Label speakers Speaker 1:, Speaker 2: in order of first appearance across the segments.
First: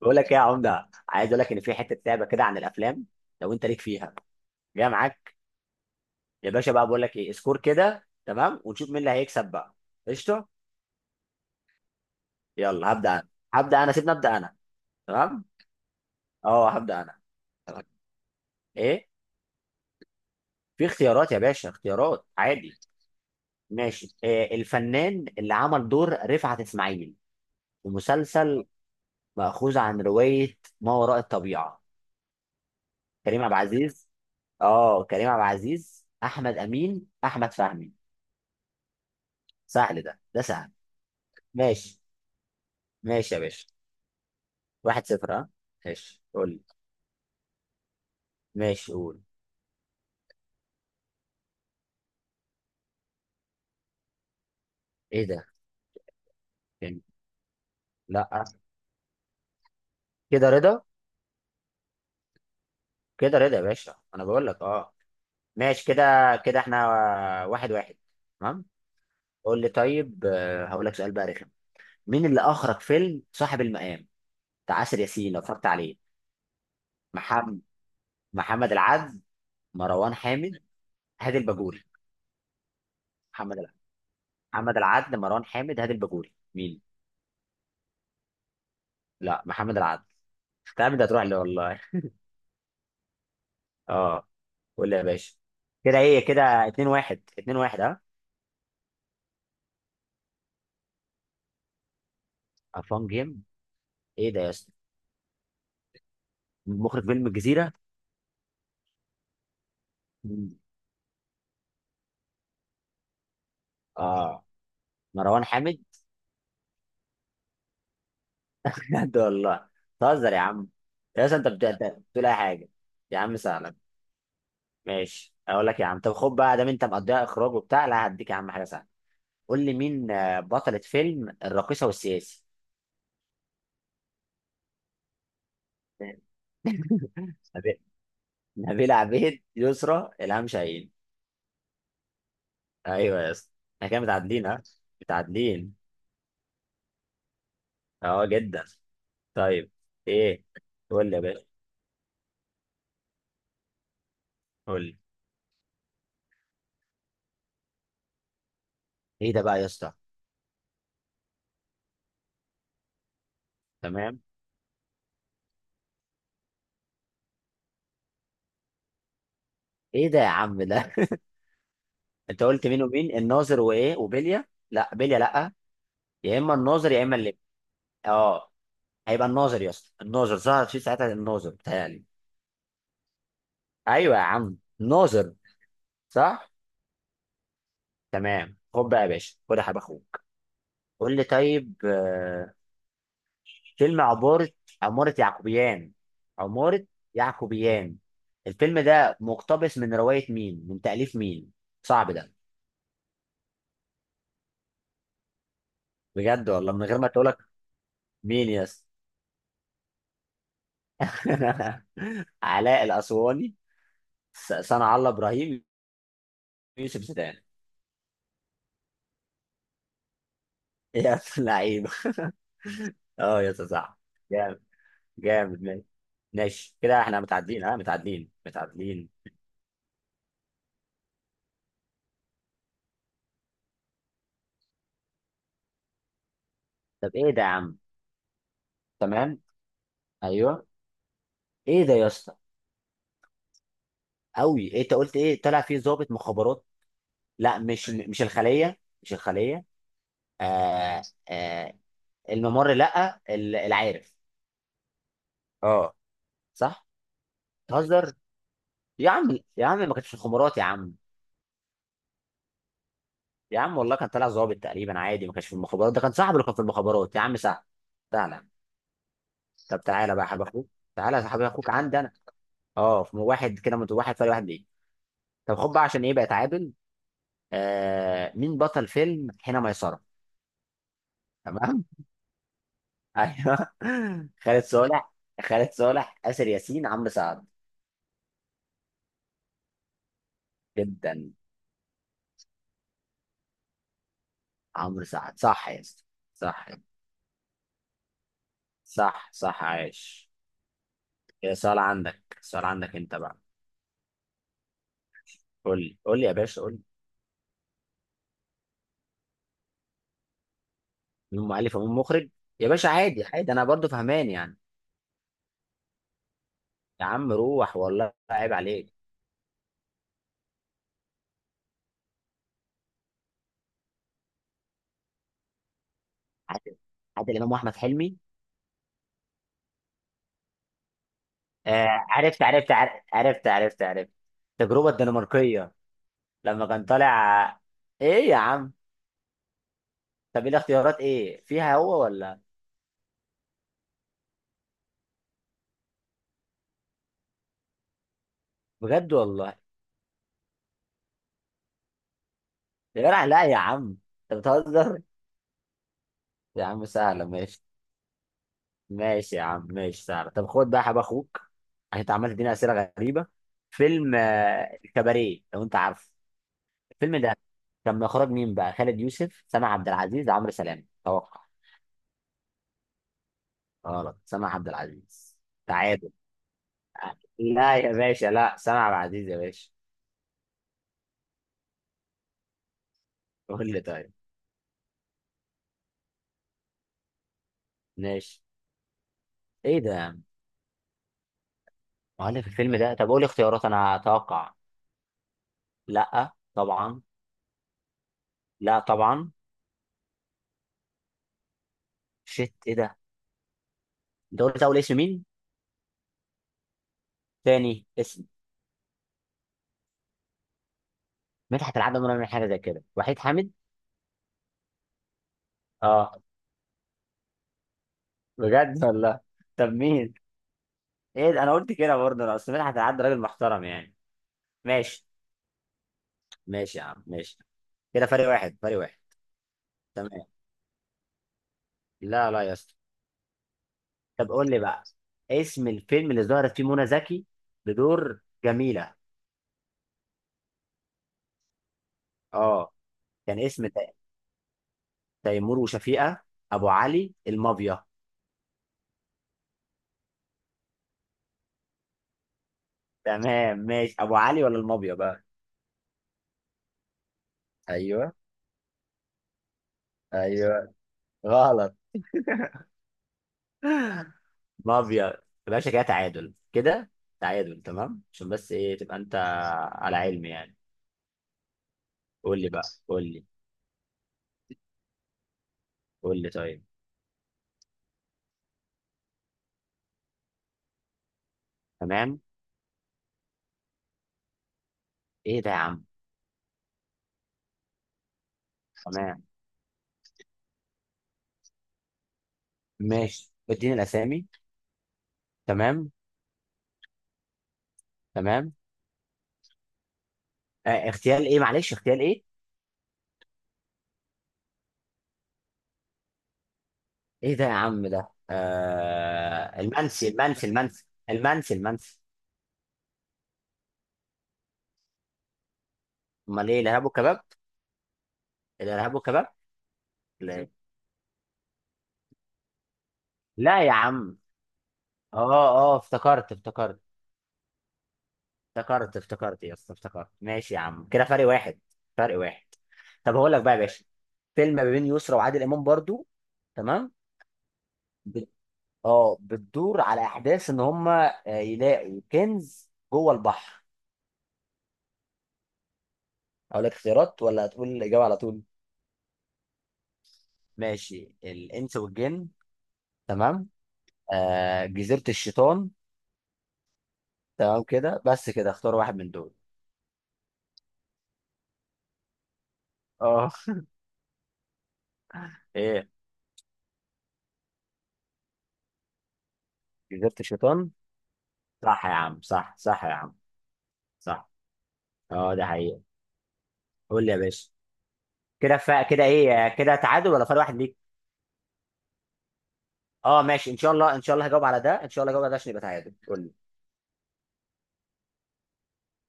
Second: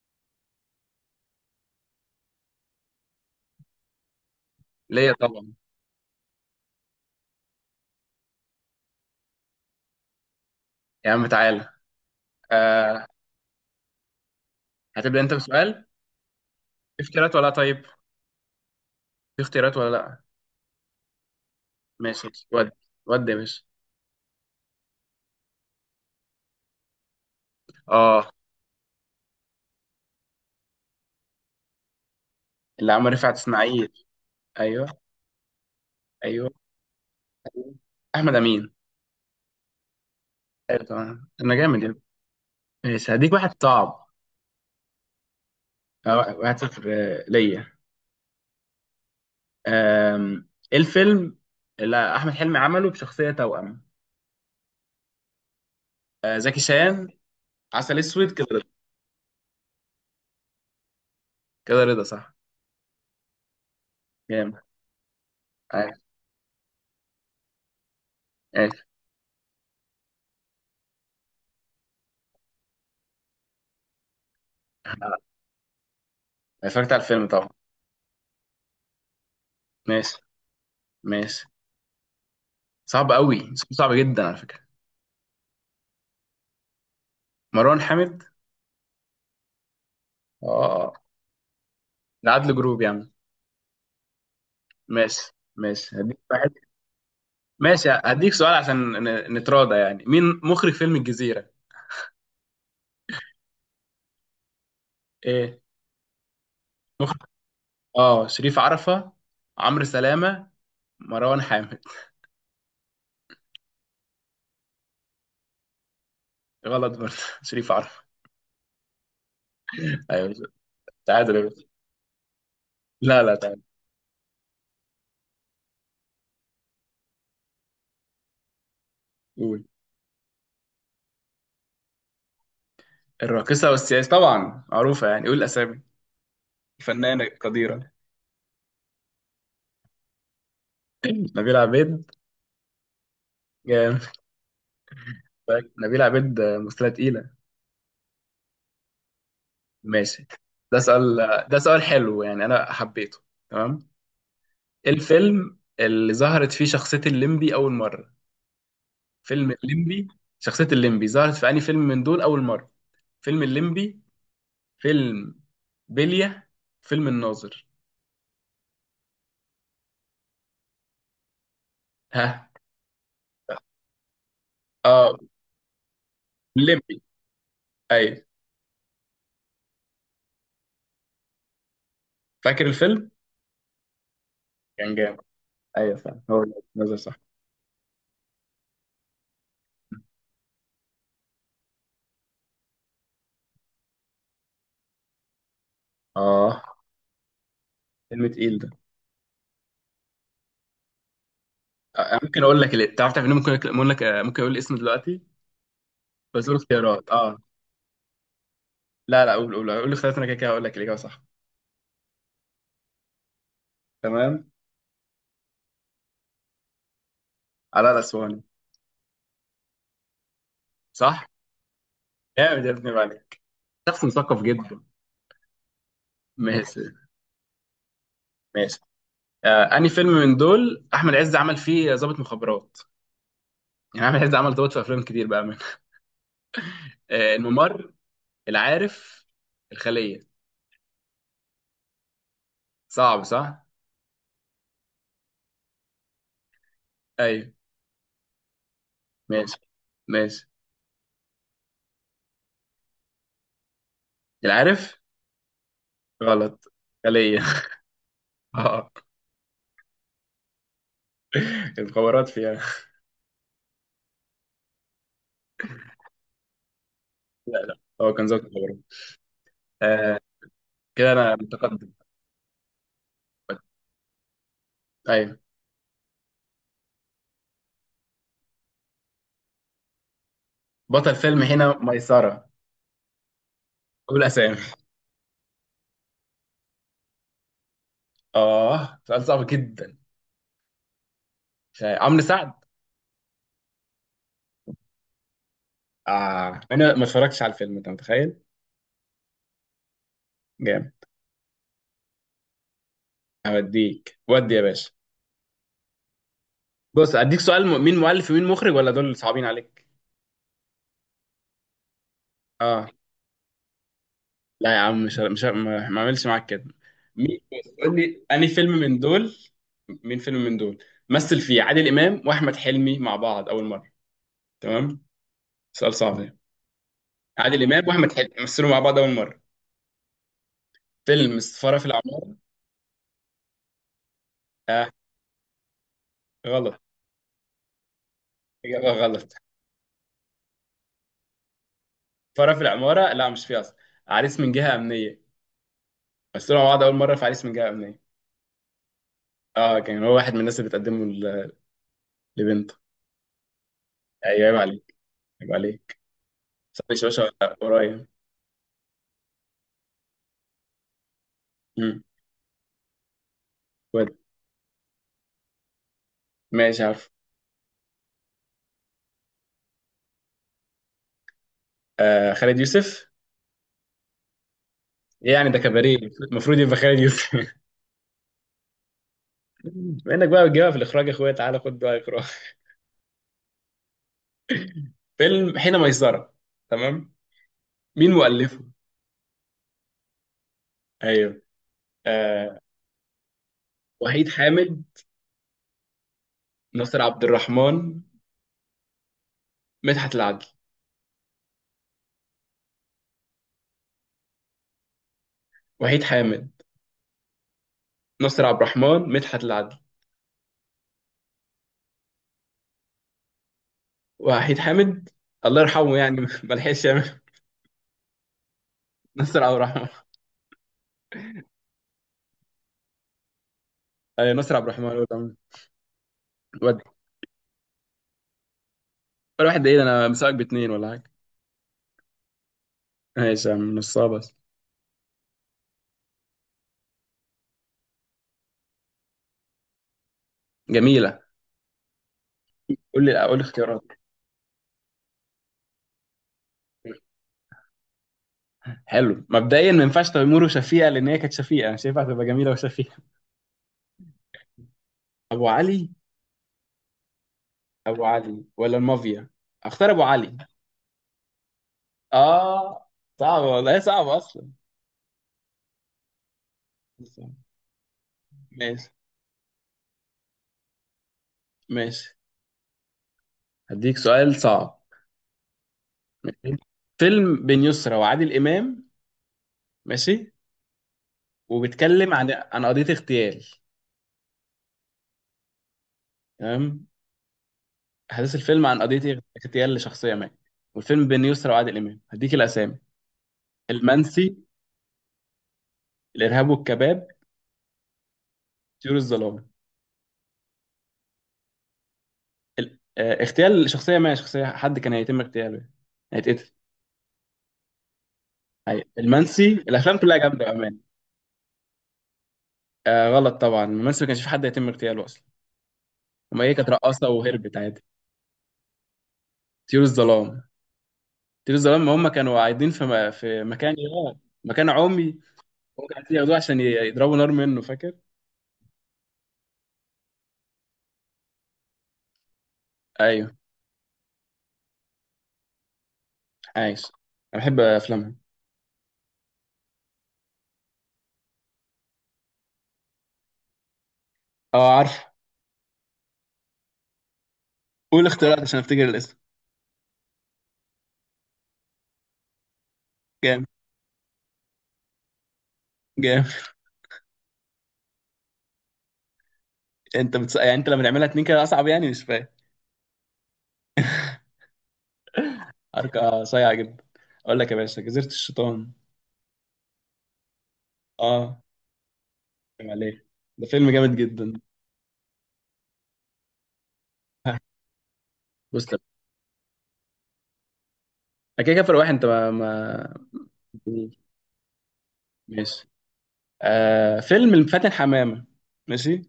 Speaker 1: بقول لك ايه يا عمده، عايز اقول لك ان في حته لعبه كده عن الافلام، لو انت ليك فيها جاي
Speaker 2: ليا
Speaker 1: معاك.
Speaker 2: طبعا.
Speaker 1: يا باشا بقى بقول لك ايه، سكور كده تمام ونشوف مين اللي هيكسب بقى. قشطه.
Speaker 2: يا عم تعالى.
Speaker 1: يلا
Speaker 2: آه
Speaker 1: هبدا انا. سيبني ابدا انا.
Speaker 2: هتبدأ انت
Speaker 1: تمام.
Speaker 2: بسؤال؟
Speaker 1: اه هبدا
Speaker 2: في
Speaker 1: انا.
Speaker 2: اختيارات ولا لا؟ طيب،
Speaker 1: تمام. ايه.
Speaker 2: في اختيارات ولا لا.
Speaker 1: في اختيارات يا باشا، اختيارات
Speaker 2: ماشي. ود،
Speaker 1: عادي.
Speaker 2: ود يا باشا.
Speaker 1: ماشي. إيه الفنان اللي عمل دور رفعت اسماعيل في
Speaker 2: اه،
Speaker 1: مسلسل مأخوذ عن روايه ما وراء الطبيعه؟
Speaker 2: اللي عمل رفعت
Speaker 1: كريم عبد
Speaker 2: اسماعيل.
Speaker 1: العزيز. اه،
Speaker 2: ايوه.
Speaker 1: كريم عبد العزيز،
Speaker 2: ايوه.
Speaker 1: احمد امين، احمد
Speaker 2: أيوة.
Speaker 1: فهمي.
Speaker 2: احمد امين.
Speaker 1: سهل، ده سهل.
Speaker 2: ايوه طبعا، انا جامد يا
Speaker 1: ماشي.
Speaker 2: ابني. ماشي، هديك
Speaker 1: ماشي يا
Speaker 2: واحد
Speaker 1: باشا.
Speaker 2: صعب.
Speaker 1: واحد صفر، اه. ماشي قول
Speaker 2: واحد
Speaker 1: لي.
Speaker 2: صفر، ليا.
Speaker 1: ماشي قول.
Speaker 2: ايه الفيلم اللي احمد حلمي عمله بشخصية توأم؟
Speaker 1: ايه ده؟
Speaker 2: زكي
Speaker 1: فين؟
Speaker 2: شان. عسل
Speaker 1: لا.
Speaker 2: اسود، كده رضا.
Speaker 1: كده رضا.
Speaker 2: كده رضا صح.
Speaker 1: كده رضا يا باشا، انا بقول
Speaker 2: جامد.
Speaker 1: لك. اه ماشي
Speaker 2: ايوه.
Speaker 1: كده. كده احنا واحد واحد. تمام.
Speaker 2: ايوه.
Speaker 1: قول لي طيب. هقول لك سؤال بقى رخم، مين اللي اخرج فيلم صاحب المقام بتاع آسر ياسين لو اتفرجت عليه؟
Speaker 2: اتفرجت على الفيلم طبعا.
Speaker 1: محمد. محمد العدل، مروان
Speaker 2: ماشي.
Speaker 1: حامد، هادي
Speaker 2: ماشي.
Speaker 1: الباجوري.
Speaker 2: صعب قوي،
Speaker 1: محمد العدل.
Speaker 2: صعب جدا على فكرة.
Speaker 1: محمد العدل، مروان حامد، هادي الباجوري، مين؟
Speaker 2: مروان حامد.
Speaker 1: لا، محمد العدل.
Speaker 2: اه،
Speaker 1: تعمل ده هتروح لي والله.
Speaker 2: العدل جروب يا عم.
Speaker 1: اه. قول لي يا
Speaker 2: ماشي،
Speaker 1: باشا.
Speaker 2: ماشي،
Speaker 1: كده
Speaker 2: هديك
Speaker 1: ايه
Speaker 2: واحد.
Speaker 1: كده، 2 1 2 1،
Speaker 2: ماشي،
Speaker 1: ها.
Speaker 2: هديك سؤال عشان نتراضى يعني. مين مخرج فيلم الجزيرة؟
Speaker 1: فان جيم. ايه ده يا اسطى؟
Speaker 2: ايه؟
Speaker 1: مخرج فيلم
Speaker 2: مخرج.
Speaker 1: الجزيره.
Speaker 2: اه، شريف عرفة. عمرو سلامة.
Speaker 1: مم.
Speaker 2: مروان حامد.
Speaker 1: اه، مروان حامد.
Speaker 2: غلط برضه شريف عرفة.
Speaker 1: بجد والله.
Speaker 2: ايوه.
Speaker 1: بتهزر يا عم. يا
Speaker 2: تعادل
Speaker 1: اسطى
Speaker 2: يا
Speaker 1: انت
Speaker 2: باشا.
Speaker 1: أنت بتقول اي حاجه. يا
Speaker 2: لا لا،
Speaker 1: عم
Speaker 2: تعادل.
Speaker 1: سهلا. ماشي اقول لك يا عم. طب خد بقى ده، انت مقضيها اخراج وبتاع، لا هديك يا عم حاجه سهله. قول
Speaker 2: قول.
Speaker 1: لي مين بطلة فيلم الراقصه والسياسي.
Speaker 2: الراقصة والسياسي طبعا معروفة، يعني قول أسامي. فنانة
Speaker 1: نبيل
Speaker 2: قديرة.
Speaker 1: نبيلة عبيد، يسرى، إلهام شاهين.
Speaker 2: نبيلة عبيد.
Speaker 1: ايوه يا اسطى، احنا كده
Speaker 2: جامد.
Speaker 1: متعادلين، ها؟ متعادلين.
Speaker 2: نبيلة عبيد ممثلة تقيلة.
Speaker 1: اه جدا. طيب.
Speaker 2: ماشي.
Speaker 1: ايه.
Speaker 2: ده
Speaker 1: قول لي
Speaker 2: سؤال،
Speaker 1: يا باشا.
Speaker 2: ده سؤال حلو، يعني انا حبيته. تمام.
Speaker 1: قول
Speaker 2: ايه
Speaker 1: لي.
Speaker 2: الفيلم اللي ظهرت فيه شخصية الليمبي اول مرة؟
Speaker 1: ايه ده
Speaker 2: فيلم
Speaker 1: بقى يا اسطى؟
Speaker 2: الليمبي. شخصية الليمبي ظهرت في أي فيلم من دول اول مرة؟ فيلم الليمبي.
Speaker 1: تمام.
Speaker 2: فيلم بلية. فيلم الناظر.
Speaker 1: ايه ده يا عم ده؟ انت
Speaker 2: ها؟
Speaker 1: قلت مين؟ ومين الناظر وايه وبيليا؟ لا
Speaker 2: اه،
Speaker 1: بيليا لا. يا اما الناظر
Speaker 2: الليمبي.
Speaker 1: يا اما اللي.
Speaker 2: ايوه.
Speaker 1: اه، هيبقى الناظر يا اسطى. الناظر ظهر في ساعتها، الناظر بتهيألي.
Speaker 2: فاكر الفيلم؟
Speaker 1: ايوه يا عم،
Speaker 2: كان جامد.
Speaker 1: الناظر.
Speaker 2: ايوه فعلا، هو
Speaker 1: صح.
Speaker 2: ده. الناظر صح.
Speaker 1: تمام خد بقى يا باشا، خد يا حبيب اخوك. قول لي طيب. فيلم عمارة، عمارة يعقوبيان.
Speaker 2: اه.
Speaker 1: عمارة يعقوبيان،
Speaker 2: فيلم تقيل ده.
Speaker 1: الفيلم ده مقتبس من رواية مين؟ من تأليف مين؟ صعب ده.
Speaker 2: ممكن اقول لك ليه؟ تعرف، تعرف إن أنا ممكن، اقول لك، ممكن اقول الاسم دلوقتي. بس
Speaker 1: بجد
Speaker 2: اقول
Speaker 1: والله من غير ما
Speaker 2: اختيارات،
Speaker 1: تقولك.
Speaker 2: اه.
Speaker 1: مين يس.
Speaker 2: لا لا، قول، قول، قول الاختيارات. انا كده كده هقول لك الاجابه صح.
Speaker 1: علاء الأسواني،
Speaker 2: تمام.
Speaker 1: صنع الله إبراهيم، يوسف زيدان.
Speaker 2: علاء الاسواني.
Speaker 1: يا
Speaker 2: صح.
Speaker 1: لعيبة.
Speaker 2: جامد يا ابني، عيب عليك.
Speaker 1: اه يا صح.
Speaker 2: شخص مثقف
Speaker 1: جامد.
Speaker 2: جدا.
Speaker 1: جامد ماشي. ماشي
Speaker 2: ماشي.
Speaker 1: كده احنا متعادلين، ها؟ متعادلين
Speaker 2: ماشي.
Speaker 1: متعادلين.
Speaker 2: آه، انهي فيلم من دول احمد عز عمل فيه ضابط مخابرات؟ يعني احمد عز عمل ضابط في افلام كتير بقى، من:
Speaker 1: طب ايه
Speaker 2: آه،
Speaker 1: ده يا عم؟
Speaker 2: الممر، العارف،
Speaker 1: تمام.
Speaker 2: الخليه.
Speaker 1: ايوه. ايه ده يا اسطى؟
Speaker 2: صعب صح؟
Speaker 1: قوي. إيه انت قلت ايه؟ طلع فيه ضابط مخابرات.
Speaker 2: ايوه.
Speaker 1: لا، مش الخليه، مش
Speaker 2: ماشي.
Speaker 1: الخليه.
Speaker 2: ماشي.
Speaker 1: آه. آه. الممر، لا، العارف.
Speaker 2: العارف.
Speaker 1: اه.
Speaker 2: غلط.
Speaker 1: صح.
Speaker 2: خليه.
Speaker 1: تهزر.
Speaker 2: اه.
Speaker 1: يا عم يا عم، ما كانش في الخبرات يا عم.
Speaker 2: المخابرات فيها.
Speaker 1: يا عم والله كان طالع ظابط تقريبا عادي، ما كانش في المخابرات، ده كان صاحبه اللي كان في المخابرات يا عم.
Speaker 2: لا
Speaker 1: سهل.
Speaker 2: لا، هو كان ضابط
Speaker 1: سهل.
Speaker 2: مخابرات.
Speaker 1: طب تعالى
Speaker 2: آه،
Speaker 1: بقى يا حبيب اخوك.
Speaker 2: كده
Speaker 1: تعالى يا
Speaker 2: انا
Speaker 1: حبيب اخوك
Speaker 2: متقدم.
Speaker 1: عندي انا. اه، في واحد كده، من واحد فرق واحد، ليه؟
Speaker 2: ايوه.
Speaker 1: طب خد بقى، عشان ايه بقى اتعادل. آه مين بطل فيلم حين ميسرة؟
Speaker 2: بطل فيلم هنا
Speaker 1: تمام.
Speaker 2: ميسره.
Speaker 1: ايوه.
Speaker 2: قول اسامي.
Speaker 1: خالد صالح. خالد صالح، آسر ياسين، عمرو سعد.
Speaker 2: اه، سؤال صعب جدا.
Speaker 1: جدا.
Speaker 2: عمرو سعد.
Speaker 1: عمرو سعد صح يا اسطى؟
Speaker 2: آه
Speaker 1: صح.
Speaker 2: انا ما اتفرجتش على الفيلم، انت متخيل.
Speaker 1: صح صح، عايش.
Speaker 2: جامد.
Speaker 1: يا سؤال عندك، سؤال عندك انت بقى.
Speaker 2: هوديك ودي يا باشا.
Speaker 1: قول لي، قول لي يا باشا، قول لي.
Speaker 2: بص، اديك سؤال. مين مؤلف ومين مخرج، ولا دول صعبين عليك؟
Speaker 1: من ام الف ام مخرج؟ يا باشا
Speaker 2: اه.
Speaker 1: عادي عادي، انا برضو فهمان يعني.
Speaker 2: لا يا عم، مش ه- مش ه- ما اعملش معاك كده.
Speaker 1: يا عم
Speaker 2: مين؟ بص،
Speaker 1: روح
Speaker 2: قول
Speaker 1: والله
Speaker 2: لي انهي
Speaker 1: عيب
Speaker 2: فيلم
Speaker 1: عليك.
Speaker 2: من دول، مين فيلم من دول مثل فيه عادل امام واحمد حلمي مع بعض اول مره. تمام. سؤال صعب ده.
Speaker 1: عادل. عادل امام
Speaker 2: عادل
Speaker 1: واحمد
Speaker 2: امام واحمد
Speaker 1: حلمي.
Speaker 2: حلمي مثلوا مع بعض اول مره فيلم السفاره في
Speaker 1: آه
Speaker 2: العماره.
Speaker 1: عرفت عرفت عرفت عرفت عرفت. التجربه
Speaker 2: آه
Speaker 1: الدنماركيه. لما
Speaker 2: غلط.
Speaker 1: كان طالع. ايه يا عم؟
Speaker 2: اجابه غلط.
Speaker 1: طب ايه الاختيارات، ايه فيها هو ولا؟
Speaker 2: فرع في العمارة لا مش فيه أصلا. عريس من جهة أمنية. بس طلعوا مع بعض أول مرة في عريس من جهة أمنية.
Speaker 1: بجد والله.
Speaker 2: أه، كان هو واحد من الناس اللي بتقدمه لبنته.
Speaker 1: يا جدع لا يا عم. انت
Speaker 2: أيوة عيب عليك.
Speaker 1: بتهزر.
Speaker 2: عيب عليك.
Speaker 1: يا عم
Speaker 2: صاحبي شباشة
Speaker 1: سهله
Speaker 2: ولا
Speaker 1: ماشي.
Speaker 2: قريب.
Speaker 1: ماشي يا عم ماشي، سهله. طب خد بقى يا حب اخوك، عشان
Speaker 2: أمم،
Speaker 1: انت عمال تديني اسئله غريبه.
Speaker 2: ود.
Speaker 1: فيلم الكباريه لو انت عارفه.
Speaker 2: ماشي عارف.
Speaker 1: فيلم ده كان من اخراج مين بقى؟ خالد يوسف، سامع عبد العزيز، عمرو سلام. توقع.
Speaker 2: آه، خالد يوسف.
Speaker 1: غلط. سامع عبد
Speaker 2: إيه
Speaker 1: العزيز.
Speaker 2: يعني ده كباريه؟
Speaker 1: تعادل.
Speaker 2: المفروض يبقى خالد يوسف
Speaker 1: لا يا باشا، لا، سامع عبد العزيز يا باشا.
Speaker 2: بما إنك بقى بتجيبها في الإخراج يا أخويا، تعالى خد بقى إخراج.
Speaker 1: قول لي طيب.
Speaker 2: فيلم حين ميسرة، تمام. مين
Speaker 1: ماشي.
Speaker 2: مؤلفه؟
Speaker 1: ايه ده يا عم؟
Speaker 2: أيوه.
Speaker 1: مؤلف
Speaker 2: آه.
Speaker 1: الفيلم ده؟ طب قول لي اختيارات انا
Speaker 2: وحيد
Speaker 1: اتوقع.
Speaker 2: حامد.
Speaker 1: لا
Speaker 2: ناصر
Speaker 1: طبعا.
Speaker 2: عبد الرحمن.
Speaker 1: لا طبعا.
Speaker 2: مدحت العدل.
Speaker 1: شيت ايه ده. انت قلت اول اسم مين؟
Speaker 2: وحيد حامد.
Speaker 1: تاني اسم؟
Speaker 2: ناصر عبد الرحمن. مدحت العدل.
Speaker 1: مدحت العدل ولا من حاجه زي كده، وحيد حامد.
Speaker 2: وحيد حامد. الله يرحمه
Speaker 1: اه.
Speaker 2: يعني ما لحقش يعمل.
Speaker 1: بجد والله.
Speaker 2: نصر عبد
Speaker 1: طب
Speaker 2: الرحمن.
Speaker 1: مين؟ ايه ده؟ انا قلت كده برضه، انا اصل مدحت العدل راجل محترم يعني.
Speaker 2: ايوه، نصر عبد الرحمن هو اللي
Speaker 1: ماشي.
Speaker 2: عمل.
Speaker 1: ماشي
Speaker 2: ودي.
Speaker 1: يا عم ماشي. كده فرق واحد، فرق واحد.
Speaker 2: ولا واحد؟ دقيقة، انا
Speaker 1: تمام.
Speaker 2: مساك باتنين ولا حاجة.
Speaker 1: لا لا يا اسطى.
Speaker 2: ماشي يا عم، نصها
Speaker 1: طب
Speaker 2: بس.
Speaker 1: قول لي بقى، اسم الفيلم اللي ظهرت فيه منى زكي بدور جميلة.
Speaker 2: جميلة.
Speaker 1: اه.
Speaker 2: قول لي، قول
Speaker 1: كان
Speaker 2: لي
Speaker 1: اسم
Speaker 2: اختيارات.
Speaker 1: تيمور وشفيقة، ابو علي، المافيا.
Speaker 2: حلو. مبدئيا ما ينفعش تيمور وشفيقة، لان هي كانت شفيقة، مش هينفع تبقى جميلة وشفيقة.
Speaker 1: تمام ماشي. ابو علي ولا المافيا بقى؟
Speaker 2: ابو علي. ابو
Speaker 1: ايوه.
Speaker 2: علي ولا المافيا. اختار ابو علي.
Speaker 1: ايوه. غلط.
Speaker 2: اه. صعب والله، هي صعبة اصلا.
Speaker 1: مافيا يا باشا. كده تعادل كده. تعادل تمام عشان بس ايه،
Speaker 2: ماشي.
Speaker 1: تبقى انت على علم يعني.
Speaker 2: ماشي،
Speaker 1: قول لي بقى. قول لي.
Speaker 2: هديك سؤال صعب.
Speaker 1: قول لي طيب.
Speaker 2: فيلم بين يسرا وعادل امام. ماشي. وبيتكلم
Speaker 1: تمام.
Speaker 2: عن قضية اغتيال.
Speaker 1: ايه ده يا عم؟
Speaker 2: تمام. أحداث الفيلم عن قضية
Speaker 1: تمام.
Speaker 2: اغتيال لشخصية ما، والفيلم بين يسرا وعادل إمام. هديك الأسامي:
Speaker 1: ماشي، اديني الاسامي.
Speaker 2: المنسي،
Speaker 1: تمام.
Speaker 2: الإرهاب والكباب،
Speaker 1: تمام.
Speaker 2: طيور الظلام.
Speaker 1: آه اغتيال ايه، معلش اغتيال ايه؟
Speaker 2: ال... آه، اغتيال لشخصية ما، شخصية حد كان هيتم اغتياله يعني، هيتقتل.
Speaker 1: ايه ده يا عم ده؟
Speaker 2: المنسي.
Speaker 1: آه
Speaker 2: الأفلام
Speaker 1: المنسي،
Speaker 2: كلها جامدة
Speaker 1: المنسي،
Speaker 2: بأمان.
Speaker 1: المنسي. المنسي المنسي.
Speaker 2: آه غلط طبعا، المنسي ما كانش في حد هيتم اغتياله أصلا. هما
Speaker 1: امال
Speaker 2: إيه،
Speaker 1: ايه
Speaker 2: كانت
Speaker 1: الارهاب
Speaker 2: رقاصة
Speaker 1: والكباب؟
Speaker 2: وهربت عادي.
Speaker 1: الارهاب والكباب.
Speaker 2: طيور
Speaker 1: لا
Speaker 2: الظلام.
Speaker 1: إيه؟
Speaker 2: طيور الظلام، هم كانوا قاعدين في، في
Speaker 1: لا يا
Speaker 2: مكان يا
Speaker 1: عم.
Speaker 2: مكان عمي.
Speaker 1: اه. اه
Speaker 2: هم كانوا عايزين
Speaker 1: افتكرت
Speaker 2: ياخدوه عشان
Speaker 1: افتكرت.
Speaker 2: يضربوا نار منه، فاكر؟
Speaker 1: افتكرت. افتكرت يا اسطى، افتكرت. ماشي يا عم كده فرق واحد، فرق واحد. طب هقول
Speaker 2: ايوه.
Speaker 1: لك بقى يا باشا، فيلم ما بين يسرا وعادل امام برضو.
Speaker 2: عايز.
Speaker 1: تمام.
Speaker 2: انا بحب افلامها.
Speaker 1: بت... اه بتدور على احداث ان هم يلاقوا كنز جوه البحر.
Speaker 2: اه عارف.
Speaker 1: اقول لك اختيارات ولا هتقول الاجابه
Speaker 2: قول
Speaker 1: على
Speaker 2: اختيارات
Speaker 1: طول؟
Speaker 2: عشان افتكر الاسم.
Speaker 1: ماشي، الانس والجن.
Speaker 2: جامد.
Speaker 1: تمام. آه جزيرة الشيطان.
Speaker 2: جامد.
Speaker 1: تمام كده، بس كده اختار واحد من دول.
Speaker 2: انت بتس... يعني انت لما تعملها اتنين كده اصعب، يعني مش فاهم.
Speaker 1: اه. ايه.
Speaker 2: حركه صايعه جدا. اقول لك يا باشا، جزيره الشيطان.
Speaker 1: جزيرة الشيطان.
Speaker 2: اه.
Speaker 1: صح يا عم صح،
Speaker 2: فاهم
Speaker 1: صح يا
Speaker 2: عليه.
Speaker 1: عم
Speaker 2: ده فيلم جامد
Speaker 1: صح.
Speaker 2: جدا.
Speaker 1: اه ده حقيقة. قول لي يا باشا. كده
Speaker 2: بص طب.
Speaker 1: فا كده ايه، كده تعادل ولا فرق واحد ليك؟
Speaker 2: أنا كده كده فرق واحد، انت ما.
Speaker 1: اه ماشي ان شاء الله، ان شاء الله هجاوب على ده، ان شاء الله هجاوب على ده عشان يبقى
Speaker 2: ماشي.
Speaker 1: تعادل. قول لي.
Speaker 2: آه، فيلم الفاتن حمامه. ماشي.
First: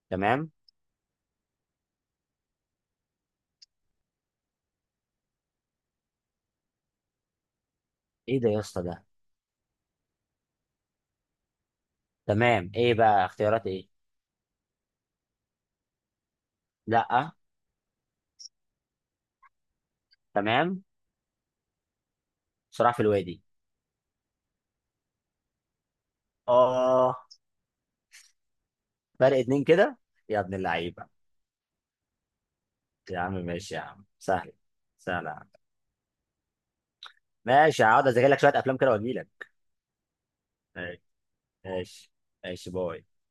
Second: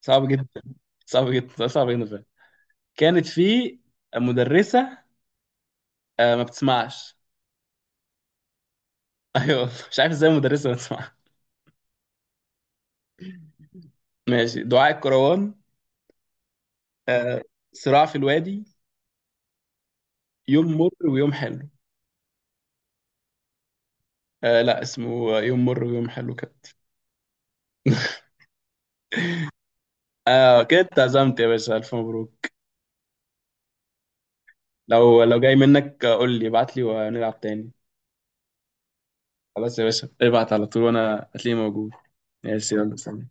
Speaker 2: صعب جدا.
Speaker 1: تمام.
Speaker 2: صعب جدا فعلا. كانت في مدرسه، آه ما بتسمعش.
Speaker 1: ايه ده يا اسطى ده؟
Speaker 2: ايوه. مش عارف ازاي مدرسه ما بتسمعش.
Speaker 1: تمام. ايه بقى اختيارات ايه؟
Speaker 2: ماشي، دعاء الكروان.
Speaker 1: لا.
Speaker 2: آه، صراع في الوادي. يوم
Speaker 1: تمام.
Speaker 2: مر ويوم حلو.
Speaker 1: صراع في الوادي.
Speaker 2: آه لا، اسمه يوم مر ويوم حلو كابتن.
Speaker 1: اه. فرق اتنين كده. يا ابن
Speaker 2: آه كده
Speaker 1: اللعيبة.
Speaker 2: اتعزمت يا باشا، ألف مبروك.
Speaker 1: يا عم ماشي، يا عم سهل.
Speaker 2: لو
Speaker 1: سهل يا
Speaker 2: لو
Speaker 1: عم.
Speaker 2: جاي منك، قول لي، ابعت لي ونلعب تاني.
Speaker 1: ماشي، هقعد اذاكر لك شويه افلام كده واجي لك.
Speaker 2: خلاص يا باشا، ابعت على طول
Speaker 1: ماشي.
Speaker 2: وأنا هتلاقيني موجود.
Speaker 1: ماشي. ماشي،
Speaker 2: ماشي، يلا
Speaker 1: باي.
Speaker 2: سلام.